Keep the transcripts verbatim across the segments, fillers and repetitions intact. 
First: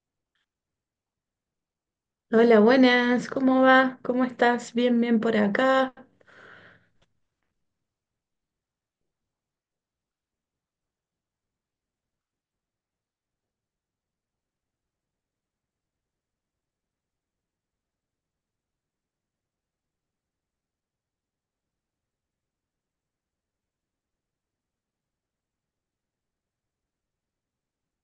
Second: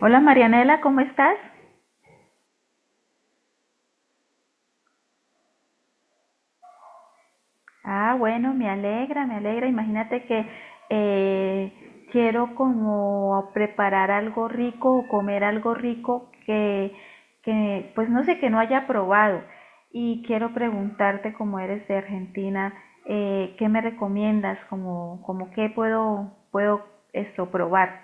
Hola Marianela, ¿cómo estás? Hola, buenas, ¿cómo va? ¿Cómo estás? Bien, bien por acá. Ah, bueno, me alegra, me alegra. Imagínate que eh, quiero como preparar algo rico o comer algo rico que, que, pues no sé, que no haya probado. Y quiero preguntarte, como eres de Argentina, eh, ¿qué me recomiendas? Como, como qué puedo, puedo esto probar.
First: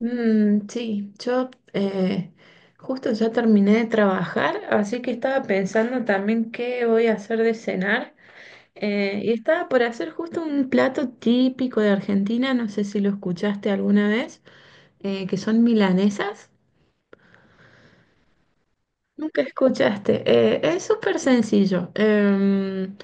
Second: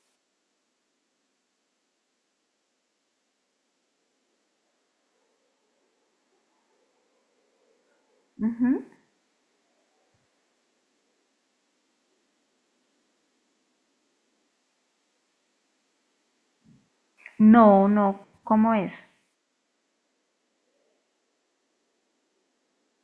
Mm, sí, yo eh, justo ya terminé de trabajar, así que estaba pensando también qué voy a hacer de cenar. Ujú. Eh, y estaba por hacer justo un plato típico de Argentina, no sé si lo escuchaste alguna vez, eh, que son milanesas. No, no, ¿cómo es? Nunca escuchaste. Eh, es súper sencillo. Em,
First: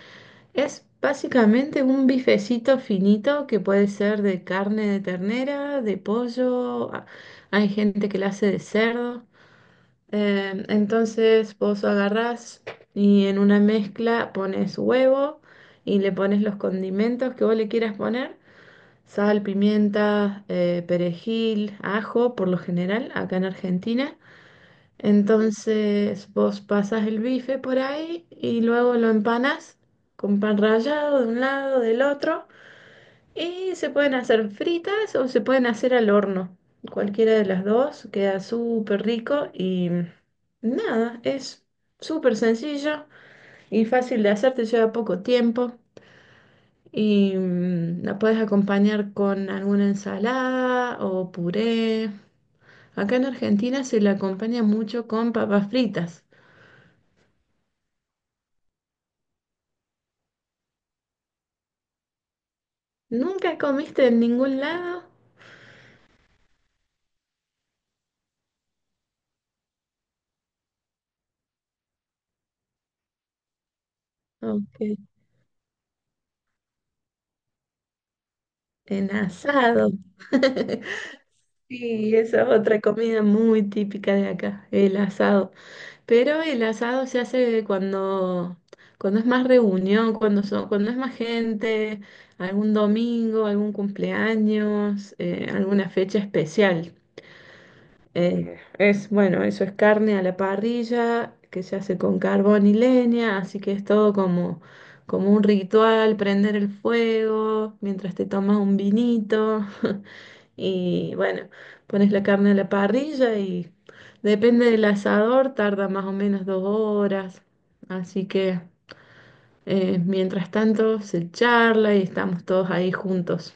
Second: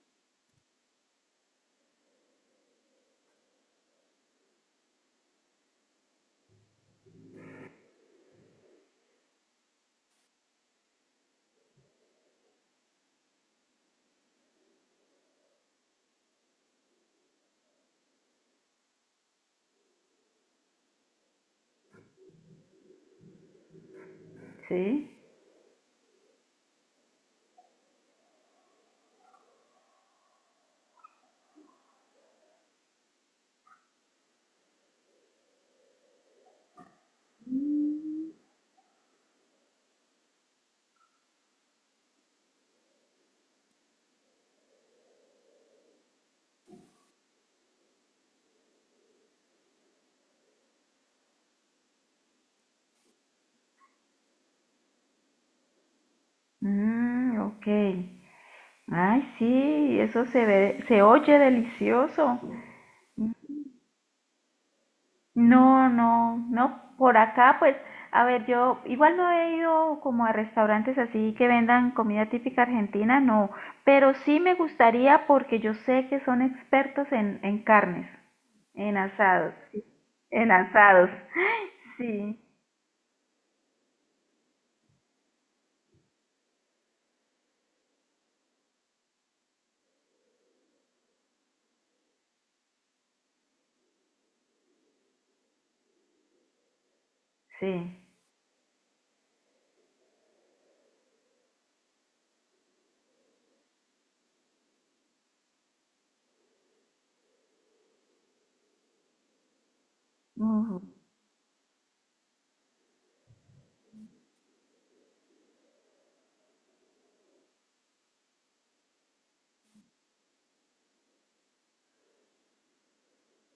Es básicamente un bifecito finito que puede ser de carne de ternera, de pollo. a- Hay gente que la hace de cerdo. Em, entonces vos agarrás y en una mezcla pones huevo y le pones los condimentos que vos le quieras poner. Sal, pimienta, eh, perejil, ajo, por lo general, acá en Argentina. Sí. Entonces vos pasas el bife por ahí y luego lo empanas con pan rallado de un lado, del otro. Y se pueden hacer fritas o se pueden hacer al horno. Cualquiera de las dos queda súper rico y nada, es súper sencillo y fácil de hacer, te lleva poco tiempo. Y mm, la puedes acompañar con alguna ensalada o puré. Acá en Argentina se la acompaña mucho con papas fritas. Mm, ok. Ay, sí, eso se ve, se oye delicioso. ¿Nunca comiste en ningún lado? No, no, no, por acá pues, a ver, yo igual no he ido como a restaurantes así que vendan comida típica argentina, no, pero sí me Ok, gustaría porque yo sé que son expertos en, en carnes, en en asados, sí, asado. en asados, Sí, sí, esa es otra comida muy típica de acá, el asado. Pero el asado se hace cuando, cuando es más reunión, cuando son, cuando es más gente, algún domingo, algún cumpleaños, eh, alguna fecha especial. sí. Eh, es, bueno, eso es carne a la parrilla, que se hace con carbón y leña, así que es todo como, como un ritual, prender el fuego mientras te tomas un vinito Ujú. y bueno, pones la carne a la parrilla y depende del asador, tarda más o menos dos horas, así que eh, mientras tanto se charla y estamos todos ahí juntos.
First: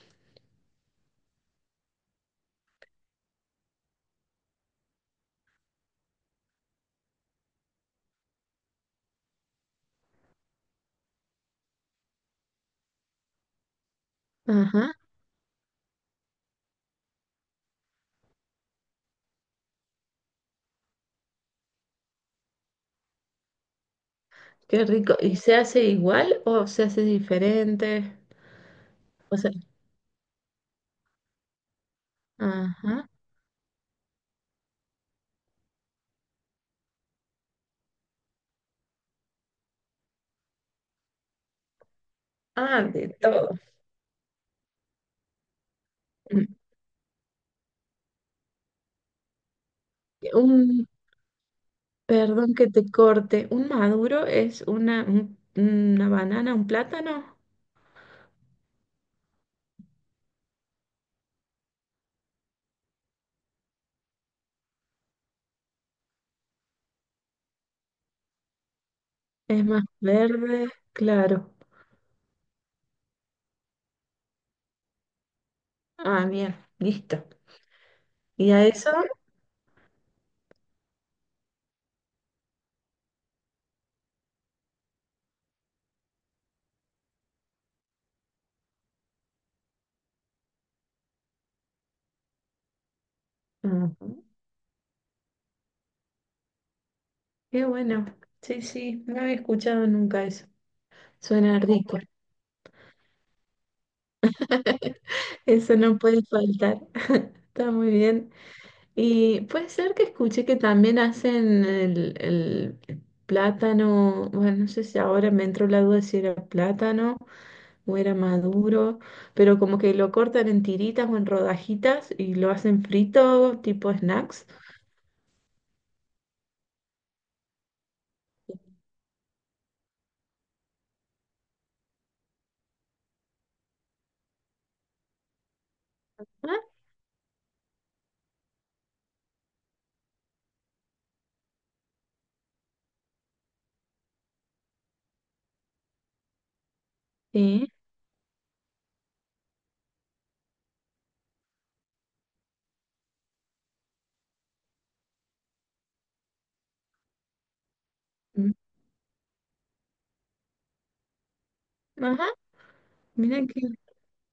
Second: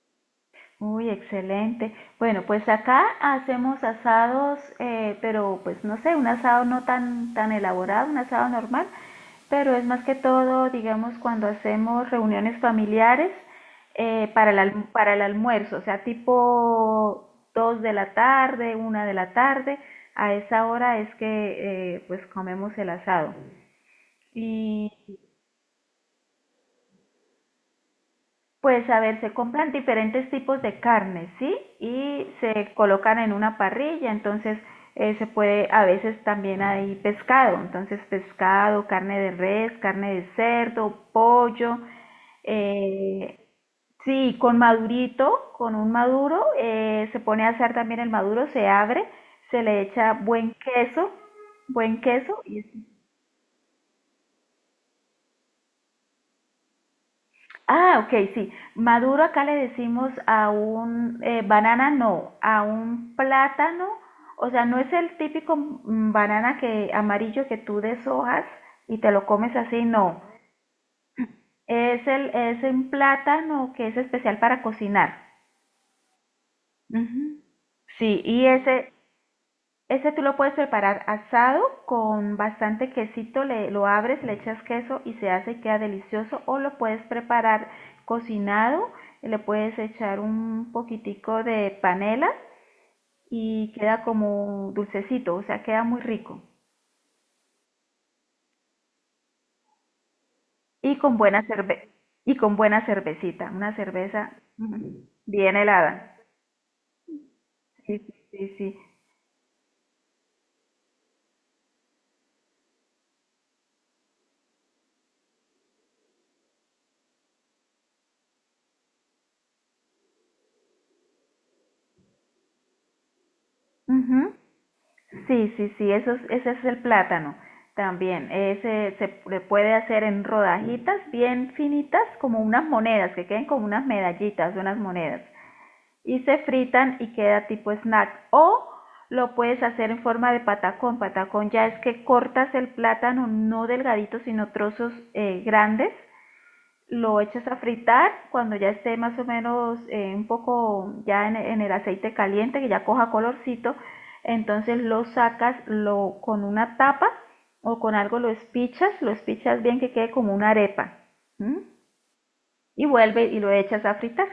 Uy, excelente. Bueno, pues acá hacemos asados, eh, pero pues no sé, un asado no tan, tan elaborado, un asado normal, pero es más que todo, digamos, cuando hacemos reuniones familiares eh, para el, alm- Ajá, para el almuerzo, o sea, tipo dos de la tarde, una de la tarde, a esa hora es que eh, pues comemos el asado. qué Y rico. ¿Y se hace igual o se hace diferente? pues a ver, se O sea, compran diferentes tipos de carne, ¿sí? Y se ajá. colocan en una parrilla, entonces eh, se puede, a veces también hay pescado, entonces pescado, carne de res, carne de cerdo, pollo, Ah, de eh, todo. sí, con madurito, con un maduro, Mm. eh, se pone a asar también el maduro, se abre, se le echa buen Un, queso, buen queso perdón y que te corte, un maduro es una, un- una banana, un plátano. ah, ok, sí. Maduro acá le decimos a un eh, banana, no, a un plátano. O sea, no es el típico mm, banana que amarillo que tú deshojas y te lo comes Es así, más no. verde, claro. Es el es un plátano que es especial para cocinar. Ah, bien, listo. Ujú. Sí, y ¿Y a eso? ese este tú lo puedes preparar asado con bastante quesito, le, lo abres, le echas queso y se hace y queda delicioso. O lo puedes preparar cocinado, le puedes echar un poquitico de panela y Ajá. queda como dulcecito, o sea, queda muy rico. Qué bueno. Sí, sí, no había escuchado nunca eso. Y con buena Suena cerve rico. y con buena cervecita, una cerveza, ujú, bien Eso no helada. puede faltar. Está muy Sí, sí, bien. sí. Sí. Y puede ser que escuché que también hacen el, el plátano, bueno, no sé si ahora me entró la duda de si era plátano o era maduro, pero como que lo cortan en tiritas o en rodajitas y lo hacen frito, tipo Ujú. snacks. Sí, sí, sí, eso es- ese es el plátano también. Ese se le puede hacer en rodajitas bien finitas, como unas monedas, que queden como unas medallitas, unas monedas. Y se Ah, fritan y queda tipo snack. O lo puedes hacer en forma de patacón. Patacón ya es que cortas el plátano no delgadito, sino trozos eh, grandes, lo echas a sí. fritar cuando ya esté más o menos, eh, un poco ya en, en el aceite caliente, que ya coja colorcito, entonces lo sacas lo, con una tapa o con algo lo Mm. espichas, lo espichas bien que quede como una arepa, ¿m? Ajá, Y vuelve mira y lo que, echas a fritar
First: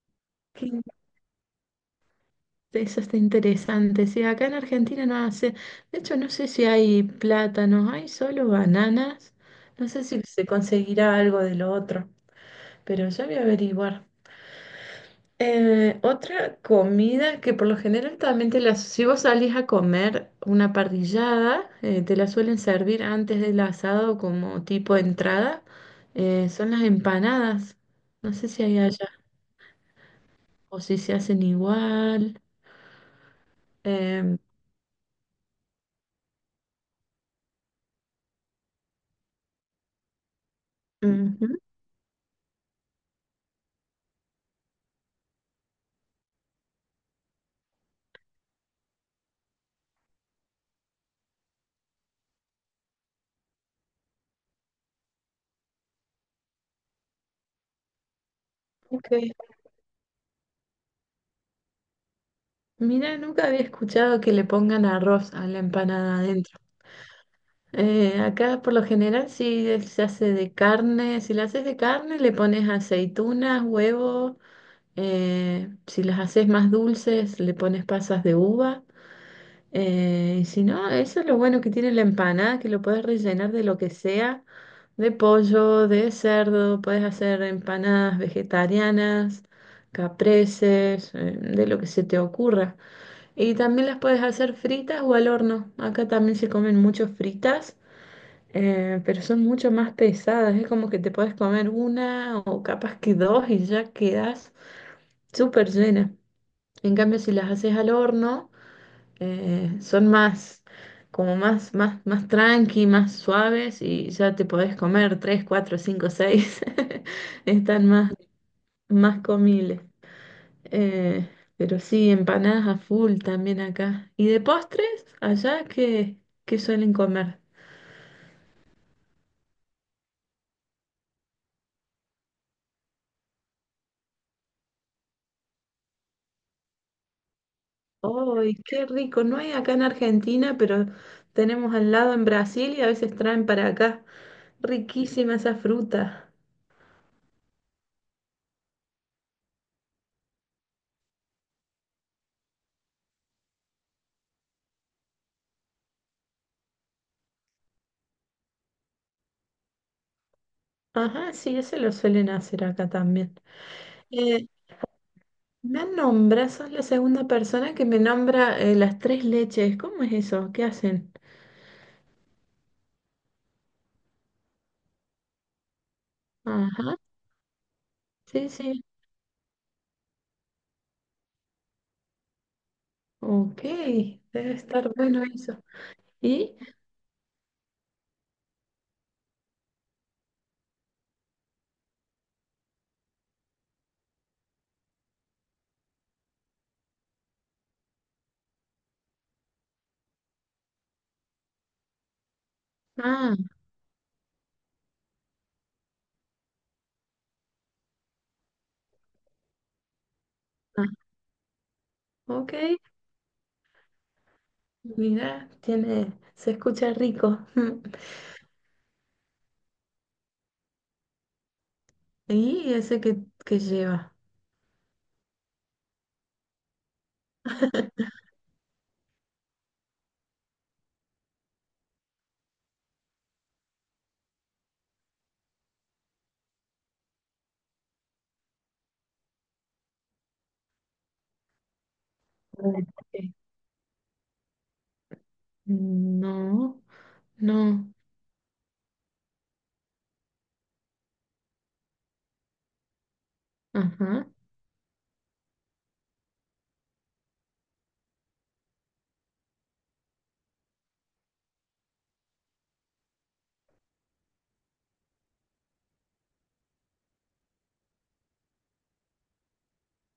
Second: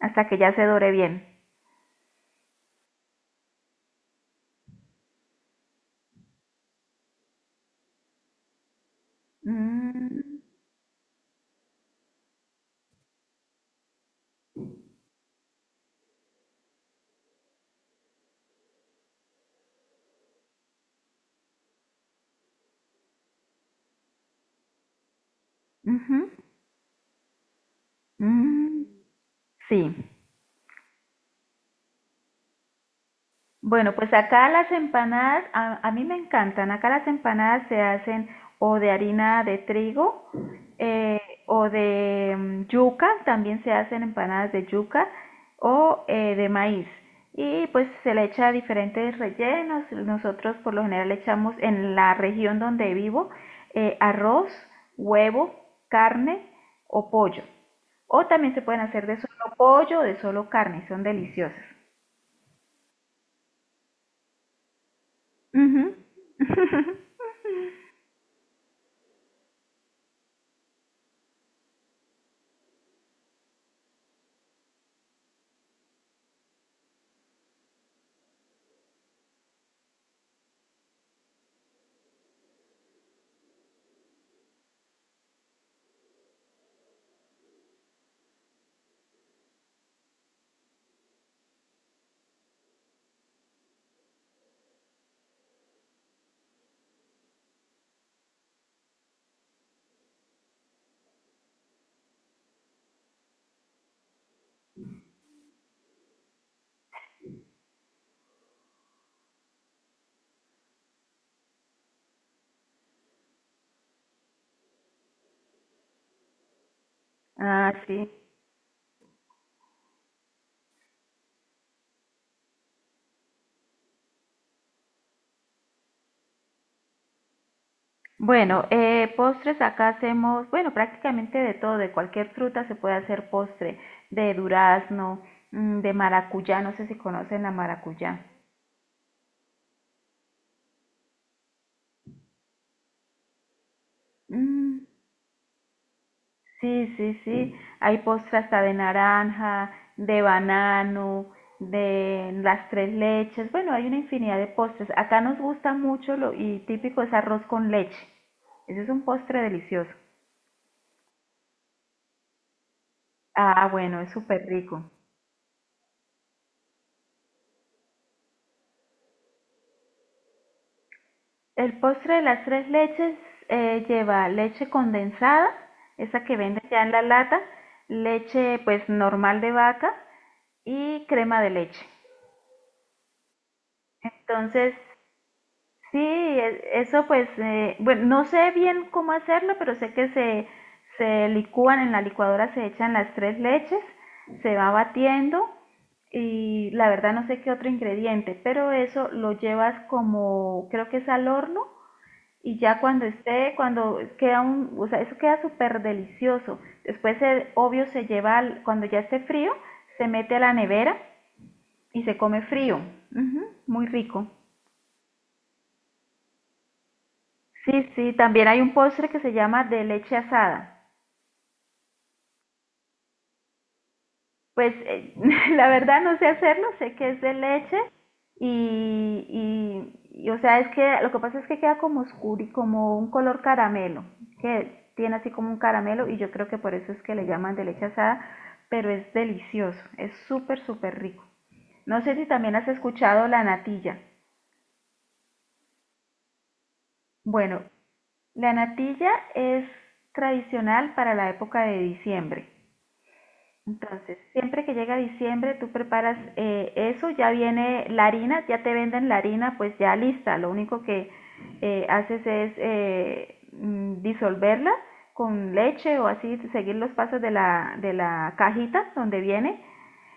hasta que ya se que dore bien. eso está interesante. Sí, acá en Argentina no hace, de hecho no sé si hay plátanos, hay solo bananas, no sé si Mm, se conseguirá algo de lo otro. Pero ya voy a averiguar. Eh, otra comida que por lo general también te la... Si vos salís a comer una parrillada, eh, te la suelen servir antes del asado como tipo de entrada, ujú, eh, son las empanadas. No sé si hay mm, allá sí, o si se hacen igual. bueno, pues Em, acá las empanadas, a, a mí me encantan. Acá las empanadas se hacen o de harina de trigo, eh, ujú, o de mm, yuca, también se hacen empanadas de yuca o eh, de maíz. Y pues se le echa diferentes rellenos. Nosotros por lo general le echamos en la región donde vivo eh, arroz, huevo, carne o pollo. O también se pueden hacer de ok. solo pollo o de solo carne, son deliciosas. Mira, nunca había escuchado que le pongan arroz a la Ujú. empanada adentro. Eh, acá por lo general sí es- se hace de carne, si la haces de carne le pones aceitunas, huevo, eh, si las haces más dulces le pones pasas de uva, eh, y si no, eso es lo bueno que tiene la empanada, que lo puedes rellenar de lo que sea, de pollo, de cerdo, puedes hacer empanadas vegetarianas, capreses, eh, de lo que se te ocurra. Y también las puedes hacer fritas o al horno, acá también se comen mucho fritas eh, pero son mucho más pesadas, es como que te puedes comer una o capaz que dos y ya quedas súper llena. En cambio, si las haces al horno, eh, son más, como más, más, más tranqui, más suaves y ya te podés comer tres, cuatro, cinco, seis. Ah, Están sí. más, más comibles. Eh, pero sí, empanadas a full también acá. ¿Y de postres? ¿Allá qué, ¿qué suelen comer? Bueno, eh, postres acá hacemos, bueno, prácticamente de todo, de cualquier fruta se puede hacer postre, de durazno, mm, de maracuyá, no sé si conocen la maracuyá. ¡Ay, qué rico! No hay acá en Argentina, pero tenemos al lado en Brasil y a veces traen para acá. Mm, Riquísima esa fruta. sí, sí, sí, hay postre hasta de naranja, de banano, de las tres leches, bueno, hay una infinidad de postres. Acá nos gusta mucho lo, y típico es arroz con leche. Ese es un postre delicioso. Ajá, sí, ese lo suelen hacer acá también. Ah, bueno, es súper Eh, rico. me nombras, sos la segunda persona que me nombra eh, las tres leches. ¿Cómo es eso? ¿Qué hacen? El postre de las tres leches eh, lleva leche condensada, esa que venden ya en Ajá, la lata, sí, leche sí. pues normal de vaca y crema de leche. Ok, debe Entonces, estar bueno eso. sí, ¿Y? e- eso pues, eh, bueno, no sé bien cómo hacerlo, pero sé que se, se licúan en la licuadora, se echan las tres leches, se va batiendo y la verdad no sé qué otro ingrediente, pero eso lo llevas como, creo que es al horno y ya cuando Ah, esté, cuando queda un, o sea, eso queda súper delicioso. Después, el, obvio, se lleva, al- cuando ya esté frío, se mete a la ah, nevera y se come ok. frío. Ujú, muy rico. Mira, tiene, se escucha rico. Sí, sí, también hay un postre que se llama de leche asada. ¿Y ese que, ¿que lleva? Pues eh, la verdad no sé hacerlo, sé que es de leche y, y, y, o sea, es que lo que pasa es que queda como oscuro y como un color caramelo, que tiene así como un caramelo y yo creo que por eso es que le llaman de leche asada, pero es delicioso, es súper, súper rico. No sé si también has escuchado Ok. la natilla. No, Bueno, no, la natilla es tradicional para la época de diciembre. Entonces, ajá. siempre que llega diciembre, tú preparas eh, eso, ya viene la harina, ya te venden la harina, pues ya lista. Lo único que eh, haces es eh, mm, disolverla con leche o así, seguir los pasos de la, de la cajita donde viene.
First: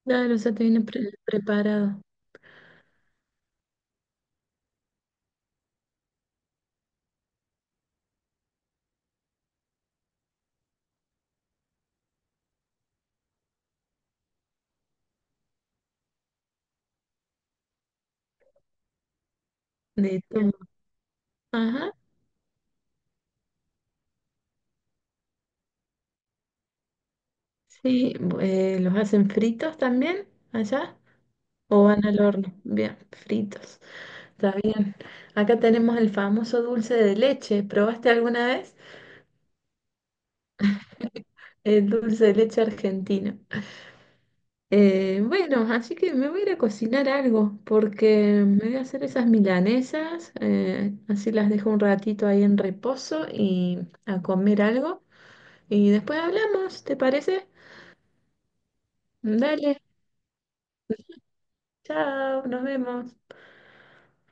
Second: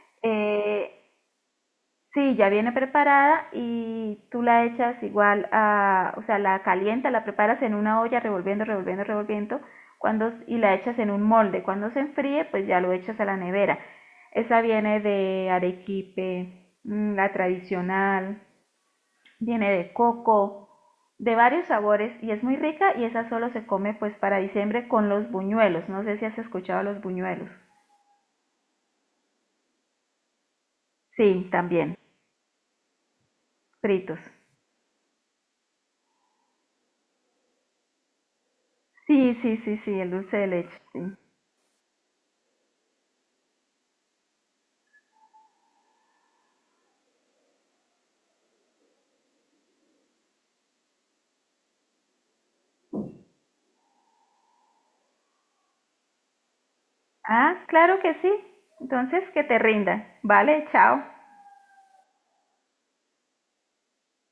Claro, o sea, te viene Eh, pre- preparado Sí, ya viene preparada y tú la echas igual a, o sea, la calientas, la preparas en una olla revolviendo, revolviendo, revolviendo, cuando y la echas en un molde. Cuando se enfríe, pues ya lo echas a la nevera. Esa viene de arequipe, mm, la tradicional, viene de de todo. coco, de varios Ajá, sabores y es muy rica y esa solo se come pues para diciembre con los buñuelos. No sé si has escuchado los buñuelos. sí, bu- eh, ¿los hacen fritos también allá? Sí, ¿O también, van al horno? Bien, fritos, fritos. está bien. Acá tenemos el famoso dulce de leche. ¿Probaste alguna vez Sí, sí, sí, sí, el dulce de leche, sí. el dulce de leche argentino? Eh, bueno, así que me voy a ir a cocinar algo, porque me voy a hacer esas milanesas, eh, así las dejo un ratito ahí en reposo y a comer algo. Y después hablamos, ¿te parece? Ah, claro que sí. Entonces, que te Dale, rinda. Vale, chao. chao, nos vemos.